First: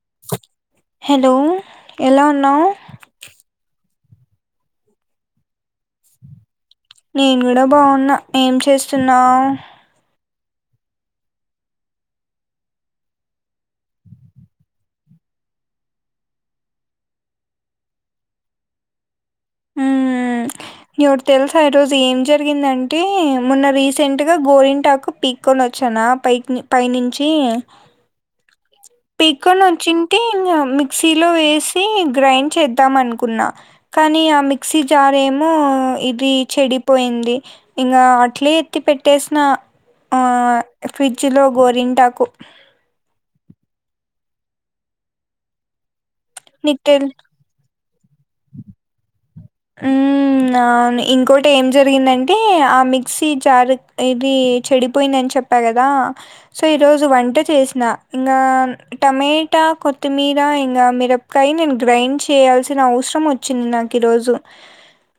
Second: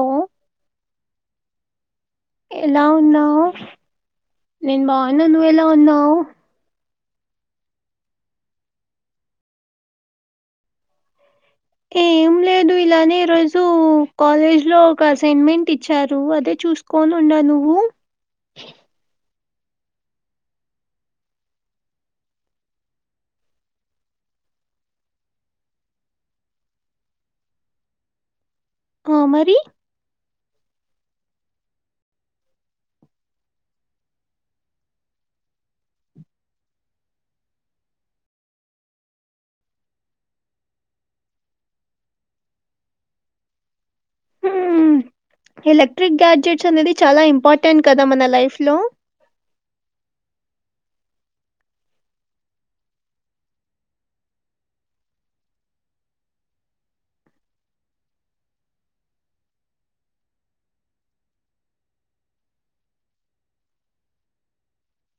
Hello hello ఎలా ఉన్నావు నేన్ బాగున్న నువ్ ఎలా ఉన్నావ్ నేను గూడా బాగున్నా ఏం చేస్తున్నావ్ ఏం లే దు ఇలానే ఈ రోజు కాలేజ్ లో ఒక అసైన్మెంట్ ఇచ్చారు అదే చూసుకోని ఉన్నా నువ్వు నీ ఒకటి తెలుస ఈ రోజు ఏం జరిగిందంటే మొన్న రీసెంట్గా గోరింటాకు పీక్ కొనొచ్చనా పైకి పైనుంచి ఆ మరి పీక్కోనొచ్చింటే ఇంక మిక్సీలో వేసి గ్రైండ్ చేద్దాం అనుకున్నా కానీ ఆ మిక్సీ జార్ ఏమో ఇది చెడిపోయింది ఇంగా అట్లే ఎత్తి పెట్టేసిన ఆ ఫ్రిడ్జ్ లో గోరింటాకు మ్మ్ ఎలక్ట్రిక్ గ్యాడ్జెట్స్ నీకు అనేది తెల్ చాలా ఇంపార్టెంట్ కదా మన లైఫ్ లో మ్మ్ మ్మ్ అవును ఇంకోటి ఏం జరిగిందంటే ఆ మిక్సీ జార్ ఇది చెడిపోయిందని చెప్ చెప్పాకదా సో ఈరోజు వంట చేసిన ఇంగా టమేటా కొత్తిమీర ఇంగా మిరపకాయి నేను గ్రైండ్ చేయాల్సిన అవసరం వచ్ చిన్నకి రోజు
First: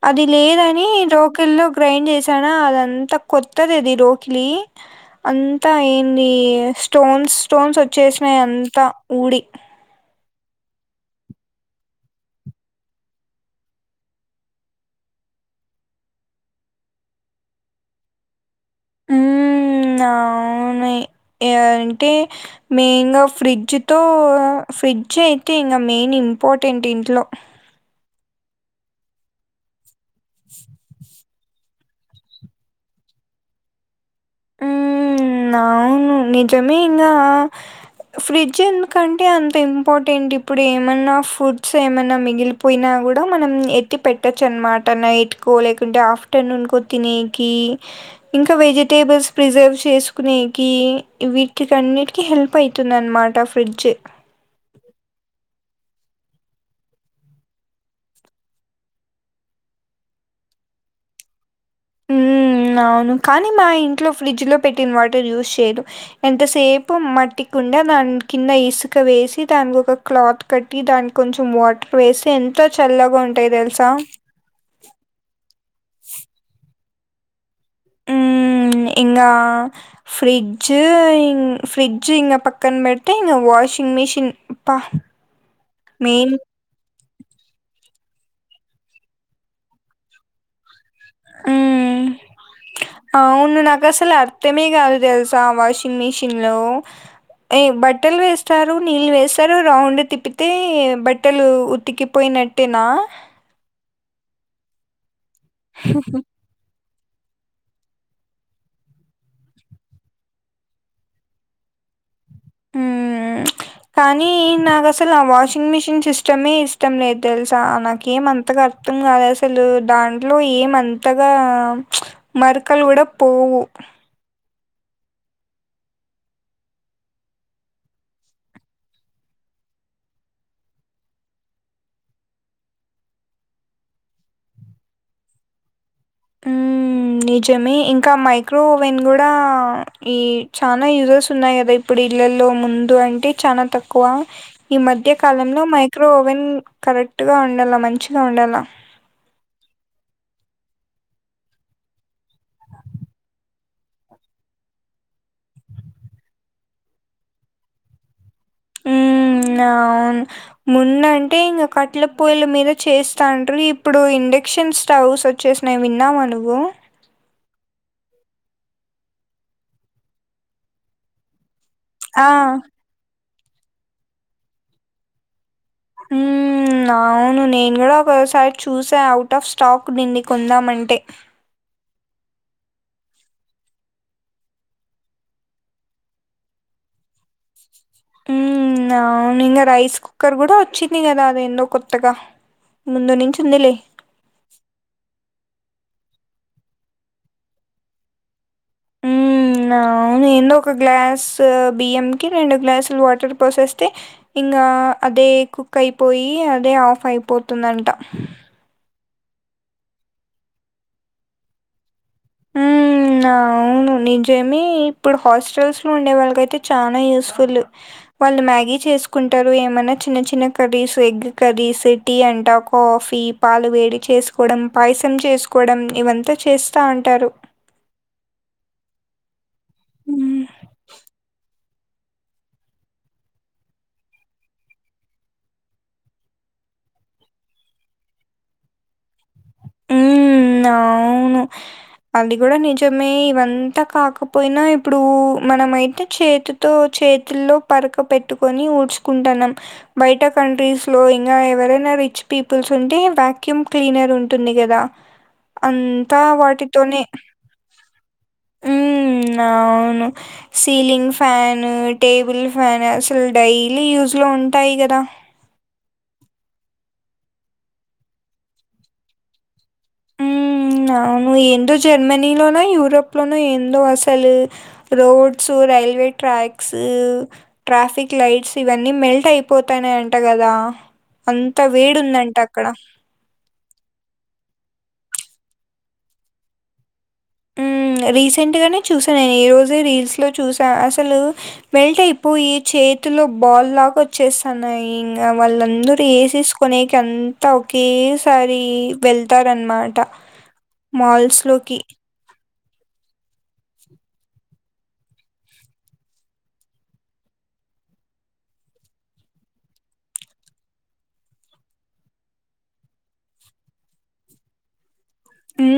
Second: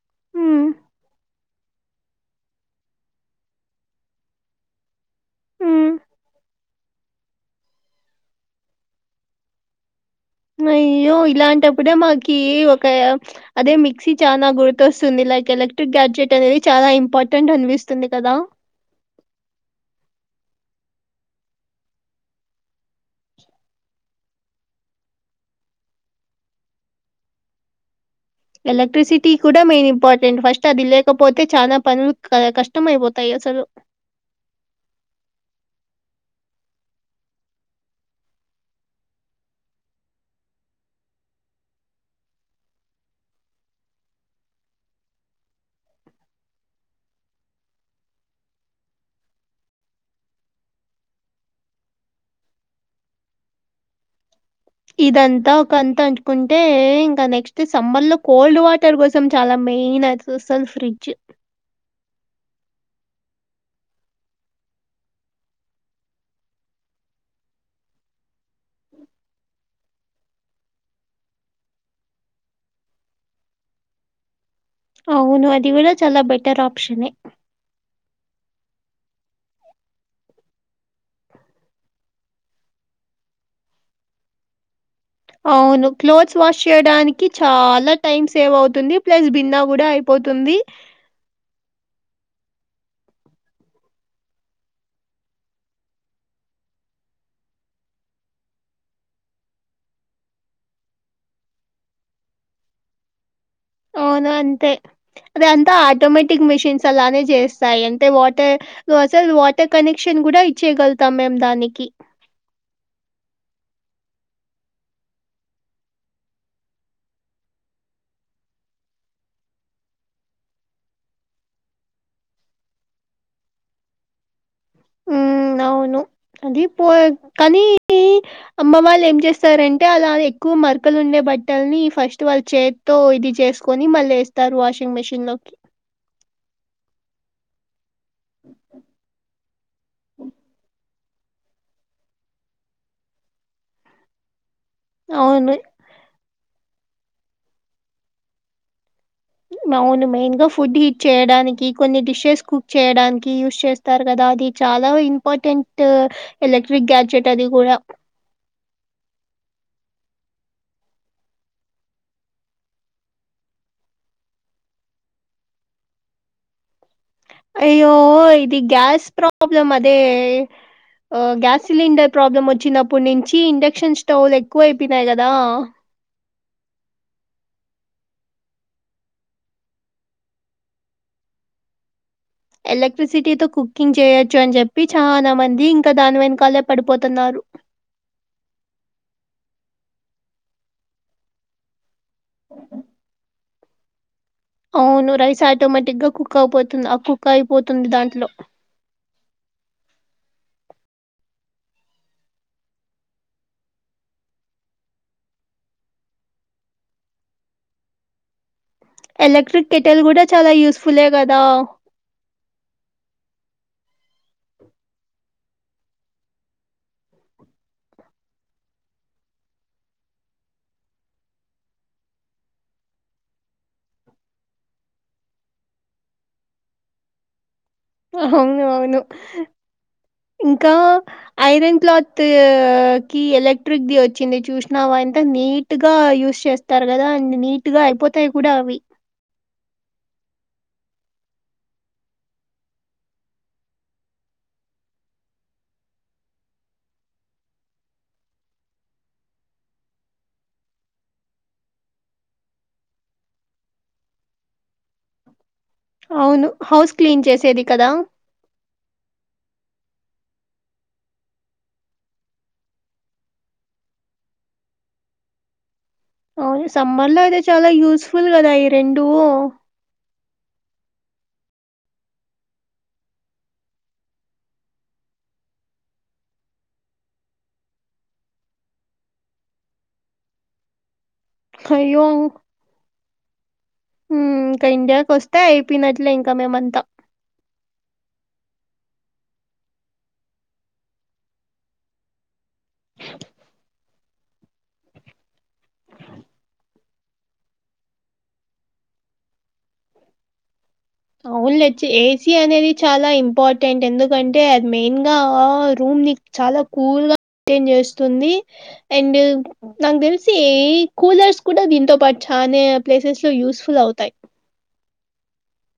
అది హ్మ్, లేదని రోకిల్లో గ్రైండ్ చేసానా అదంతా కొత్తది అది రోకిలి అంతా హ్మ్. ఏంది స్టోన్స్ స్టోన్స్ వచ్చేసినాయి అంతా ఊడి అయ్యో ఇలాంటప్పుడే మాకి ఒక అదే మిక్సీ చానా గుర్తొస్తుంది లైక్ ఎలక్ట్రిక్ గ్యాడ్జెట్ అనేది చాలా ఇంపార్టెంట్ అనిపిస్తుంది కదా? ఉమ్ అవును ఏంటి? మెయిన్గా ఫ్రిడ్జ్తో ఫ్రిడ్జ్ అయితే ఇంగ మెయిన్ ఇంపార్టెంట్ ఇంట్లో ఎలక్ట్రిసిటీ కూడా మెయినింపార్టెంట్ ఫస్ట్ అది లేకప్ పోతే చానా పనులు క కష్టంమైపోతాయి అసలు ఉమ్ అవును నిజమే ఇంగా ఫ్రిడ్జ్ ఎందుకంటే అంత ఇంపార్టెంట్ ఇప్పుడు ఏమన్నా ఫుడ్స్ ఏమన్నా మిగిలిప్ పోయినా కూడా మనం ఎత్తి పెట్టొచ్చు అన్మాట నైట్కో లేకుంటే ఆఫ్టర్నూన్కో తినేకి ఇంకా వెజి టేబుల్స్ ప్రిజర్వ్ చేసుకునేకి వీటిక అన్నిటికీ హెల్ప్ ఐతుందన్నమాట ఫ్రిడ్జ్ ఇదంతా ఒక అంత అంతుకుంటే ఇంకా నెక్స్ట్ సమ్మర్లో కోల్డ్ వాటర్ కోసం చాలా మెయిన్ అది చూస్తాల్ ఫ్రిడ్జ్ ఉమ్ అవును కానీ మా ఇంట్లో ఫ్రిడ్జ్ లో పెట్టిన వాటర్ యూస్ చెయ్రు ఎంతసేపు మట్టికుండా దాన్ కింద ఇసుక వేసి దాన్కి ఒక క్లాత్ కట్టి దాన్కి కొంచెం వాటర్ వేసి ఎంత చల్లగా ఉంటాయో తెల్సా అవును అది కూడా చాలా బెటర్ ఆప్షనే ఉమ్ ఇంగా ఫ్రిడ్జ్ ఇం ఫ్రి డ్జ్ ఇంగ పక్కన్ పెడితే ఇంగ వాషింగ్ మిషన్ పా అవును క్లోత్స్ వాష్ చేయడానికి చాలా టైమ్ సేవ్ అవుతుంది ప్లస్ భిన్నే కూడా అయిపోతుంది హ్మ్. అవును నాకు అసలు అర్థమే కాదు తెలుసా ఆ వాషింగ్ మిషిన్ లో ఎ బట్టలు వేస్తారు నీళ్ళు వేస్తారు రౌండ్ తిప్పితే బట్టలు ఉత్తికిపోయిన ట్టేనా ఔను అంతే అది అంతా ఆటోమేటిక్ మిషిన్స్ అలానే చేస్తాయి అంటే వాటర్ అసలు వాటర్ కనెక్షన్ కూడా ఇచ్చేగలుతాం మేం దానికి ఉమ్ ప్చ్ కానీ నాకసల్ ఆ వాషింగ్ మిషిన్ సిస్టమే ఇష్టం లేదు తెల్సా నాకేం అంతగా అర్డం గాదసలు దాంట్లో ఏమంతగా ప్చ్ మర్కలు కూడా పోవు ఉమ్ అవును అదీ పోయే కానీ అమ్మ వాళ్లేంచేస్తారంటే అలా ఎక్కువ మర్కలు ఉండే బట్టల్ని ఫస్ట్ వాళ్ళు చేత్ త్తో ఇది చేస్కొని మల్లేస్తారు వాషింగ్ మిషిన్ లోకి ఉమ్ నిజమే ఇంకా మైక్రోఓవెన్ గూడా ఈ చానా యూజెస్ ఉన్నాయి కదా ఇప్పుడు ఇళ్లలో ముందు అంటే చానా తక్కువ ఈ మధ్య అవును. కాలంలో మా క్రో ఓవెన్ కరెక్ట్ గా ఉండల్ల మంచిగా ఉండల్ల అవును మెయిన్ గా ఫుడ్ హిట్ చేయడానికి కొన్ని డిషెస్ కుక్ చేయడానికి యూస్ చేస్ స్తారు కదా అది చాలా ఇంపార్టెంట్ ఎలక్ట్రిక్ గ్యాడ్జెట్ అది కూడా ఉమ్ నౌను ముందంటే ఇంగ కట్ల పొయ్ల మీద చేస్తాండ్రి ఇప్పుడు ఇండక్షన్ స్టవ్స్ చేస్నయ్ విన్నావా నువ్వు? అయ్యో ఇది గ్యాస్ ప్రాబ్లమ్ అదే ఒ గ్యా సిలిండర్ ఆ ప్రాబ్లం వొచ్చినప్పడ్నుంచి ఇండక్షన్ స్టవ్లు ఎక్కువ ఐపోనాయ్ కదా? ఊ ఉ అవును నేను కూడా ఒకసారి చూశ అవుట్ ఆఫ్ స్టాక్ ఉన్నింది కొందామంటే ఎలక్ట్రిసిటీతో కుక్కింగ్ చేయొచ్చు అని చెప్పి చానా మంది ఇంకా దాని వెనకాలే పడిపోతున్నారు ఉ అవును ఇంగా రైస్ కుక్కర్ కూడా వచ్చింది కదా అదేందో కొత్ తగా ముందు నుంచి ఉందిలే అవును రైస్ ఆటోమేటిక్ గా కుక్ అవ్ పోతుంది ఆ కుక్ అయిపోతుంది దాంట్లో నవును ఏందో ఒక గ్లాస్ బియ్యం కి రెండు గ్లాసులు వాటర్ పోసేస్తే ఇంగ అదే కుక్ అయిపోయి అదే ఆఫ్ అయిపోతుందట ఎలక్ట్రిక్ కెటల్ కూడా చాలా యూస్ ఫులే కదా ఉ ఉ నవును నిజమే ఇప్పుడు హాస్టల్స్ లో ఉండే వాళ్ళకైతే చానా యూస్ఫుల్ వాళ్ళు మ్యాగీ చేసుకుంటరు ఏమైనా చిన్న చిన్న కర్రీస్ ఎగ్ కర్రీస్ టీ అంటా కాఫీ పాలు వేడి చేసుకోడం పాయసం చేసుకోవడం ఇవంతా చేస్తా అంటారు ఆ అవును అవును హ్మ్. ఇంకా ఐరన్ క్లాత్ త్ కి ఎలక్ట్రిక్ ది వచ్చింది చూసినావా ఎంత నీట్ గా యూస్ చేస్ తరు కదా అన్ని నీట్ గా అయిపోతాయి కూడా అవి హ్మ్. అవును అది కూడా నిజమే ఇవంతా కాకపోయినా ఇప్పుడు మనమైతె చేతు తో చేతుల్లో పరక పెట్టుకొని ఊడ్చుకుంటన్నాం బయట కంట్రీస్ లో ఇంగ ఎవరైనా రిచ్ పీపుల్స్ ఉంటే వాక్యూమ్ క్లీనర్ ఉన్ టుంది గాదా అంతా అవును. హౌస్ వాటితోనే క్లీన్ చేసేది కదా! ఉ అవును సీలింగ్ ఫ్యాన్ టేబుల్ ఫ్యాన్ అసల్ డైలీ యూస్ లో ఉంటాయి కదా ఓన్లీ సమ్మర్ లో అయితే చాలా యూస్ ఫుల్ కదా ఈ రెండు ఉ అవును ఎందో జర్మనీలోన యూరప్ లోన ఎందో అసలు roads, railway tracks traffic lights ఇవన్నీ మెల్ట్ అయిపోతాన్నాయంట కదా అంత వేడి అయ్యో! ఉందంట అక్కడ ఉ ఇంకా ఇండియాకొస్తే అయిపోయినట్లే ఇంకా మేమంతా ఉమ్ రీసెంట్గానే చూసా నేను ఈరోజే రీల్స్లో చూసా అసలు వెల్ట్ అయిపోయి చేతిలో బాల్ లాగా వచ్చేస్తాన్నయి ఇంగ వాళ్ళందరూ ఏసేసి కొనేకి అంత ఒకేసారి వెళ్తార్ అన్ మాట అవున్ లే చే చి అనేది చాలా ఇంపార్టెంట్ ఎందుకంటే అది మెయిన్ గా రూమ్ ని చాలా కూల్ గా టేన్ చేస్తుంది అండ్ నాకు తెలిసి ఏ కూలర్స్ కూడా దీంతో పాటు చానా ప్లేసెస్ లో యూస్ ఫుల్ అవుతాయ్ ఉ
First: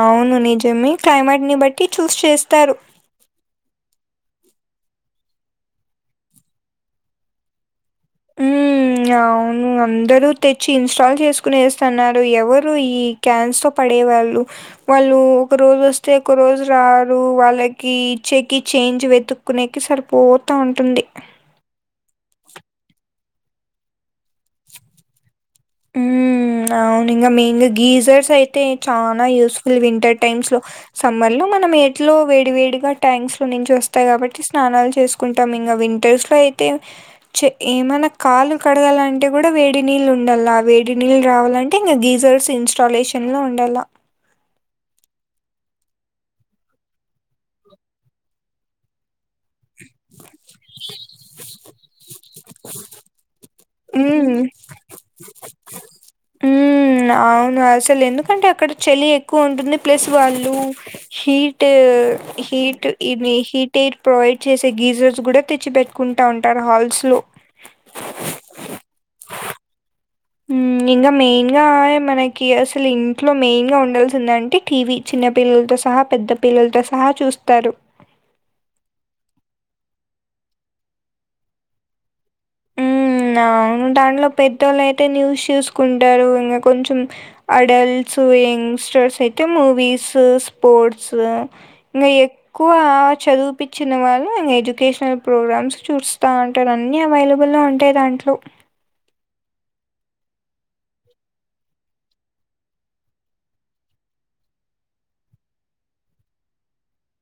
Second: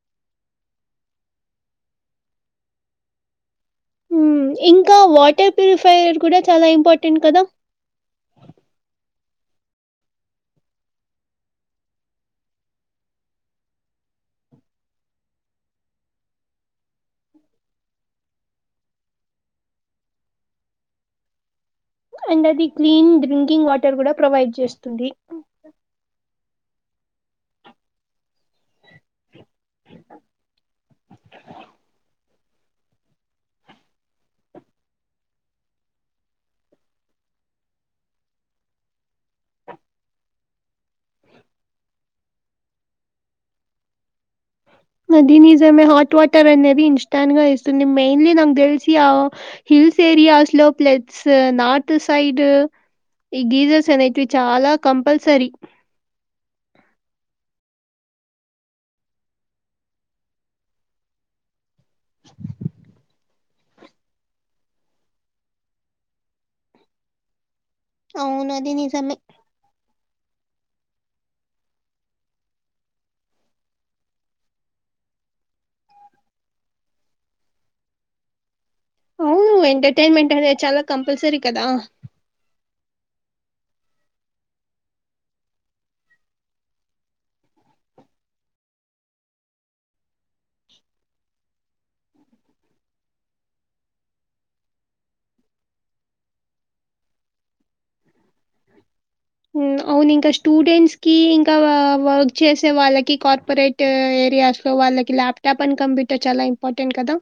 అవును నిజమే క్లైమేట్ ని బట్టి చూస్ చేస్తారు ఉ ఇంకా వాటర్ ప్యూరిఫయ్యర్ కూడా చాలా ఇంపార్టెంట్ కదా ఉ అవును అందరూ తెచ్చి ఇన్స్టాల్ చేసుకునే ఏస్తున్నారు ఎవరు ఈ క్యాన్స్ తో పడే వాళ్ళు వాళ్ళు ఒక రోజస్తే ఒక రోజు రారు వాళ్ళకి ఇచ్చేకి చేంజ్ వెతు కునేకి సరిపోతా ఉంటుంది అండ్ అది క్లీన్ డ్రింకింగ్ వాటర్ కూడా ప్రొవైడ్ జేస్తుంది ఉమ్ అవునింగ మెయిన్గా గీజర్స్ అయితే చానా యూస్ఫుల్ వింటర్ టైమ్స్ లో సమ్మర్ లో మనం ఏట్లో వేడి వేడిగా ట్యాంక్స్ లో నుంచి వస్తాయి కాబట్టి స్నానాలు చేసు కుంటాం ఇంగ వింటర్స్ లో అయితే చె ఏమన్న కాల్లు కడగాలంటే కూడా వేడి నీళ్ళు ఉండాల్ల అ వేడి నీళ్ళు రావాలంటే ఇంకా గీజర్స్ ఇన్స్టాలేషన్ లో ఉండాల అది నిజమే హాట్ వాటరనేది ఇన్స్టాంట్ గా ఇస్తుంది మెయిన్లీ నాకు తెలిసి ఆ హిల్స్ ఏరియాస్ లో ప్లడ్స్ నార్త్ సైడ్ ఈ గీజ సనేట్వి హ్మ్ చాలా కంపల్సరి హుమ్ అవును అసలెందుకంటే అక్కడ చలి ఎక్కువ ఉంటుంది ప్లస్ వాళ్ళు హీ ట్ హీట్ ఇది హీ టీర్ ప్రొవైడ్ చేసే గీజర్స్ కూడా తెచ్చి పెట్టుకుంటా ఉంటారు హాల్స్ లో అవునది నిజమే ఉమ్ ఇంగ మెయిన్గా మనకి అసలు ఇంట్లో మెయిన్గా ఉండాల్సిందంటే టీవి చిన్న పిల్లలతో సహా పెద్ద పిల్లలతో సహా చూస్తారు అవును ఎంటర్టైన్మెంట్ అనేది చాలా కంపల్సరి కదా ఊమ్ అవును దాంట్లో పెద్దొళ్ళుయితే న్యూస్ చూసుకుంటరు ఇంగ కొంచం అడల్ట్స్ యంగ్ స్టోర్స్ అయితే మూవీస్ స్పోర్ట్స్ య్యే ఎక్కువ చదివుపిచ్చున్న వాళ్ళు ఇంగ ఎడ్యుకేషనల్ ప్రోగ్రామ్స్ చూస్తా ఉంటరు అన్ని అవైల బ్బుల్లో ఉంటై దాంట్లో హుమ్ అవునింకా స్టూడెంట్స్ కి ఇంకావ వర్క్ చేసే వాళ్ళకి కార్పరేట్ ట్ ఏరియాస్ లో వాళ్ళకి ల్యాప్టాప్ అని కంప్యూటర్ చాలా ఇంపార్టెంట్ కదా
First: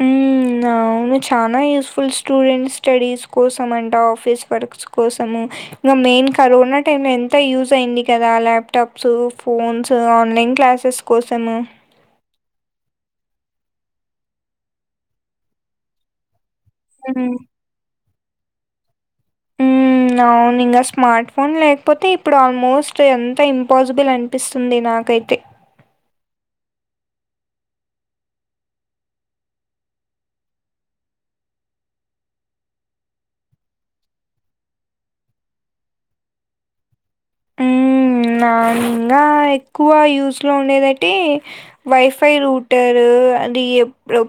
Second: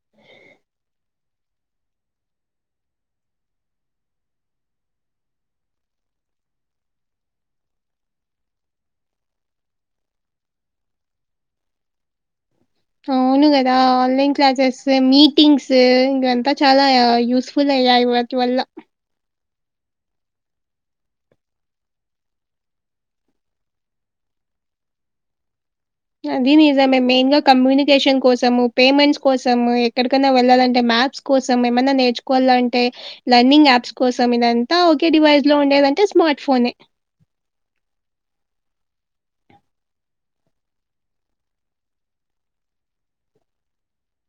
హ్మ్. అవును చానా యూస్ఫుల్ స్టూడెంట్ స్టడీస్ కోసమంట ఆఫీస్ వర్క్స్ కోసము ఇంగ మేన్ కరోనా టైమ్ లో ఎంత యూజ్ అయింది కదా ల్యాప్టాప్స్ ఫోన్స్ ఆన్లైన్ క్లాసెస్ కోసము అవును కదా ఆన్లైన్ క్లాసెస్ మీటింగ్స్ ఇంకంతా చాలా హ్మ్. యూస్ ఫుల్ అయ్యాయి వాటి వల్ల నౌన్ ఇంగ స్మార్ట్ ఫోన్ లేకపోతే ఇప్పుడు ఆల్మోస్ట్ ఎంత ఇంపాసిబుల్ అనిపిస్తుంది నాకైతే అది నిజమే మేన్ గా కమ్యూనికేషన్ కోసము పేమెంట్స్ కోసము ఎక్కడికైనా వెళ్ళాలంటే మ్యాప్స్ కోసం ఏమన్నా నేర్చుకోవాలంటే లర్నింగ్ యాప్స్ కోసం ఇదంతా ఒకే డివైస్ లో ఉండేదంటే స్మార్ట్ ఫోనే ఊమ్ నానింగ ఎక్కువ యూస్ లో ఉండేదైతే వైఫై రూటర్ అది ఇ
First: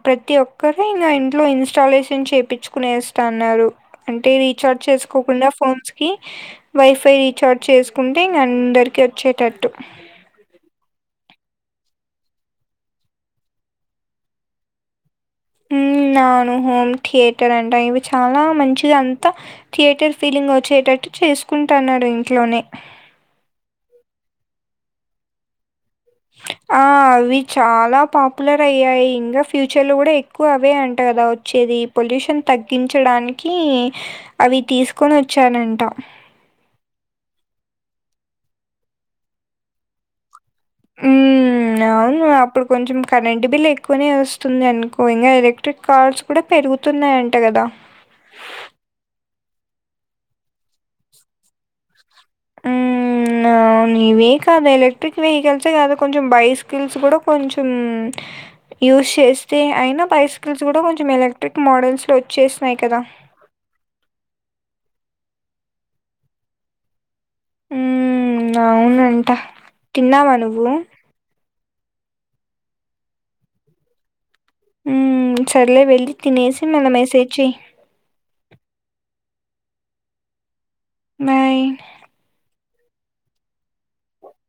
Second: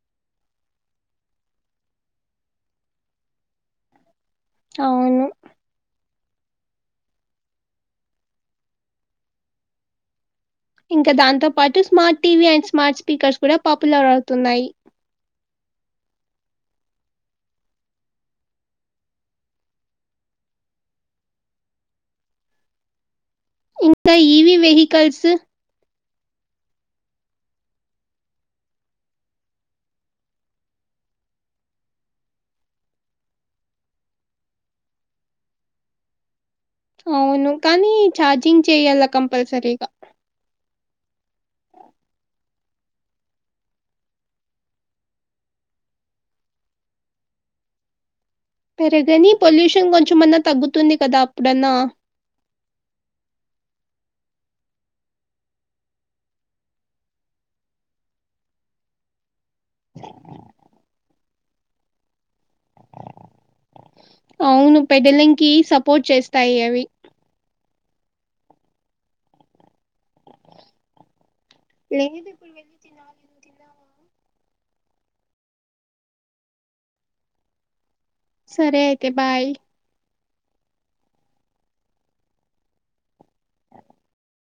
ప్రతి ఒక్కర ఇంకా ఇంట్లో ఇన్స్టాలేషన్ చేపిచ్చు కునేస్తన్నారు అంటేది రిచార్జ్ అవును. చేసుకోకుండా ఫోన్స్ కి వైఫై రీచార్జ్ చేసు కుంటే ఇంగ అందరికీ వచ్చేటట్టు ఇంకా దాంతో పాటు smart TV and smart speakers కూడా పాపులర్ అవుతున్నాయి ఉమ్ అవును హోమ్ థియేటర్ అంట ఇవి చాలా మంచిదంతా థియేటర్ ఫీలింగ్ వచ్చేటట్టు చేసుకుంటన్నారు ఇంట్లోనే ఇంకా ఈవి వెహికల్స్ ఆ అవి చాలా పాపులర్ అయ్యాయి ఇంగ ఫ్యూచర్ లో కూడా ఎ క్కువ అవే అంట కదా వచ్చేది పొల్యూషన్ తగ్గించడానికి అవీ తీసుకోన్ వచ్చానంట అవును కానీ ఛార్జింగ్ చేయాలా కంపల్సరీగా హ్మ్. అవును అప్పుడ్ కొంచెం కరెంట్ బిల్ ఎక్కువనే వస్తుంది అనుకో ఇంగా ఎలక్ట్రిక్ కార్స్ కుడ పెరుగుతున్నాయంట కదా పెరుగనీ పొల్యూషన్ గొంచెమన్నా తగ్గుతుంది కదా అప్పుడన్నా హ్మ్. అవును ఇవే కాదు ఎలక్ట్రిక్ వెహికల్సే కాదు కొంచెం బై స్కిల్స్ కూడా కొంచెం యూస్ చేస్తే అయినా బైస్కిల్స్ గుడ కొంచెం ఎలక్ట్రిక్ మోడల్స్లో వచ్చేస్నాయ్ కదా ఔను పెద్దలింకీ సపోర్ట్ చేస్తాయి అవి అవునంట తిన్నావా నువ్వు లేదు ఔన్ తినాలి ఉమ్ సర్లే వెళ్ళి తినేసి మళ్ళ మెసేజ్ చెయ్ సరే అయితే బాయ్ బాయ్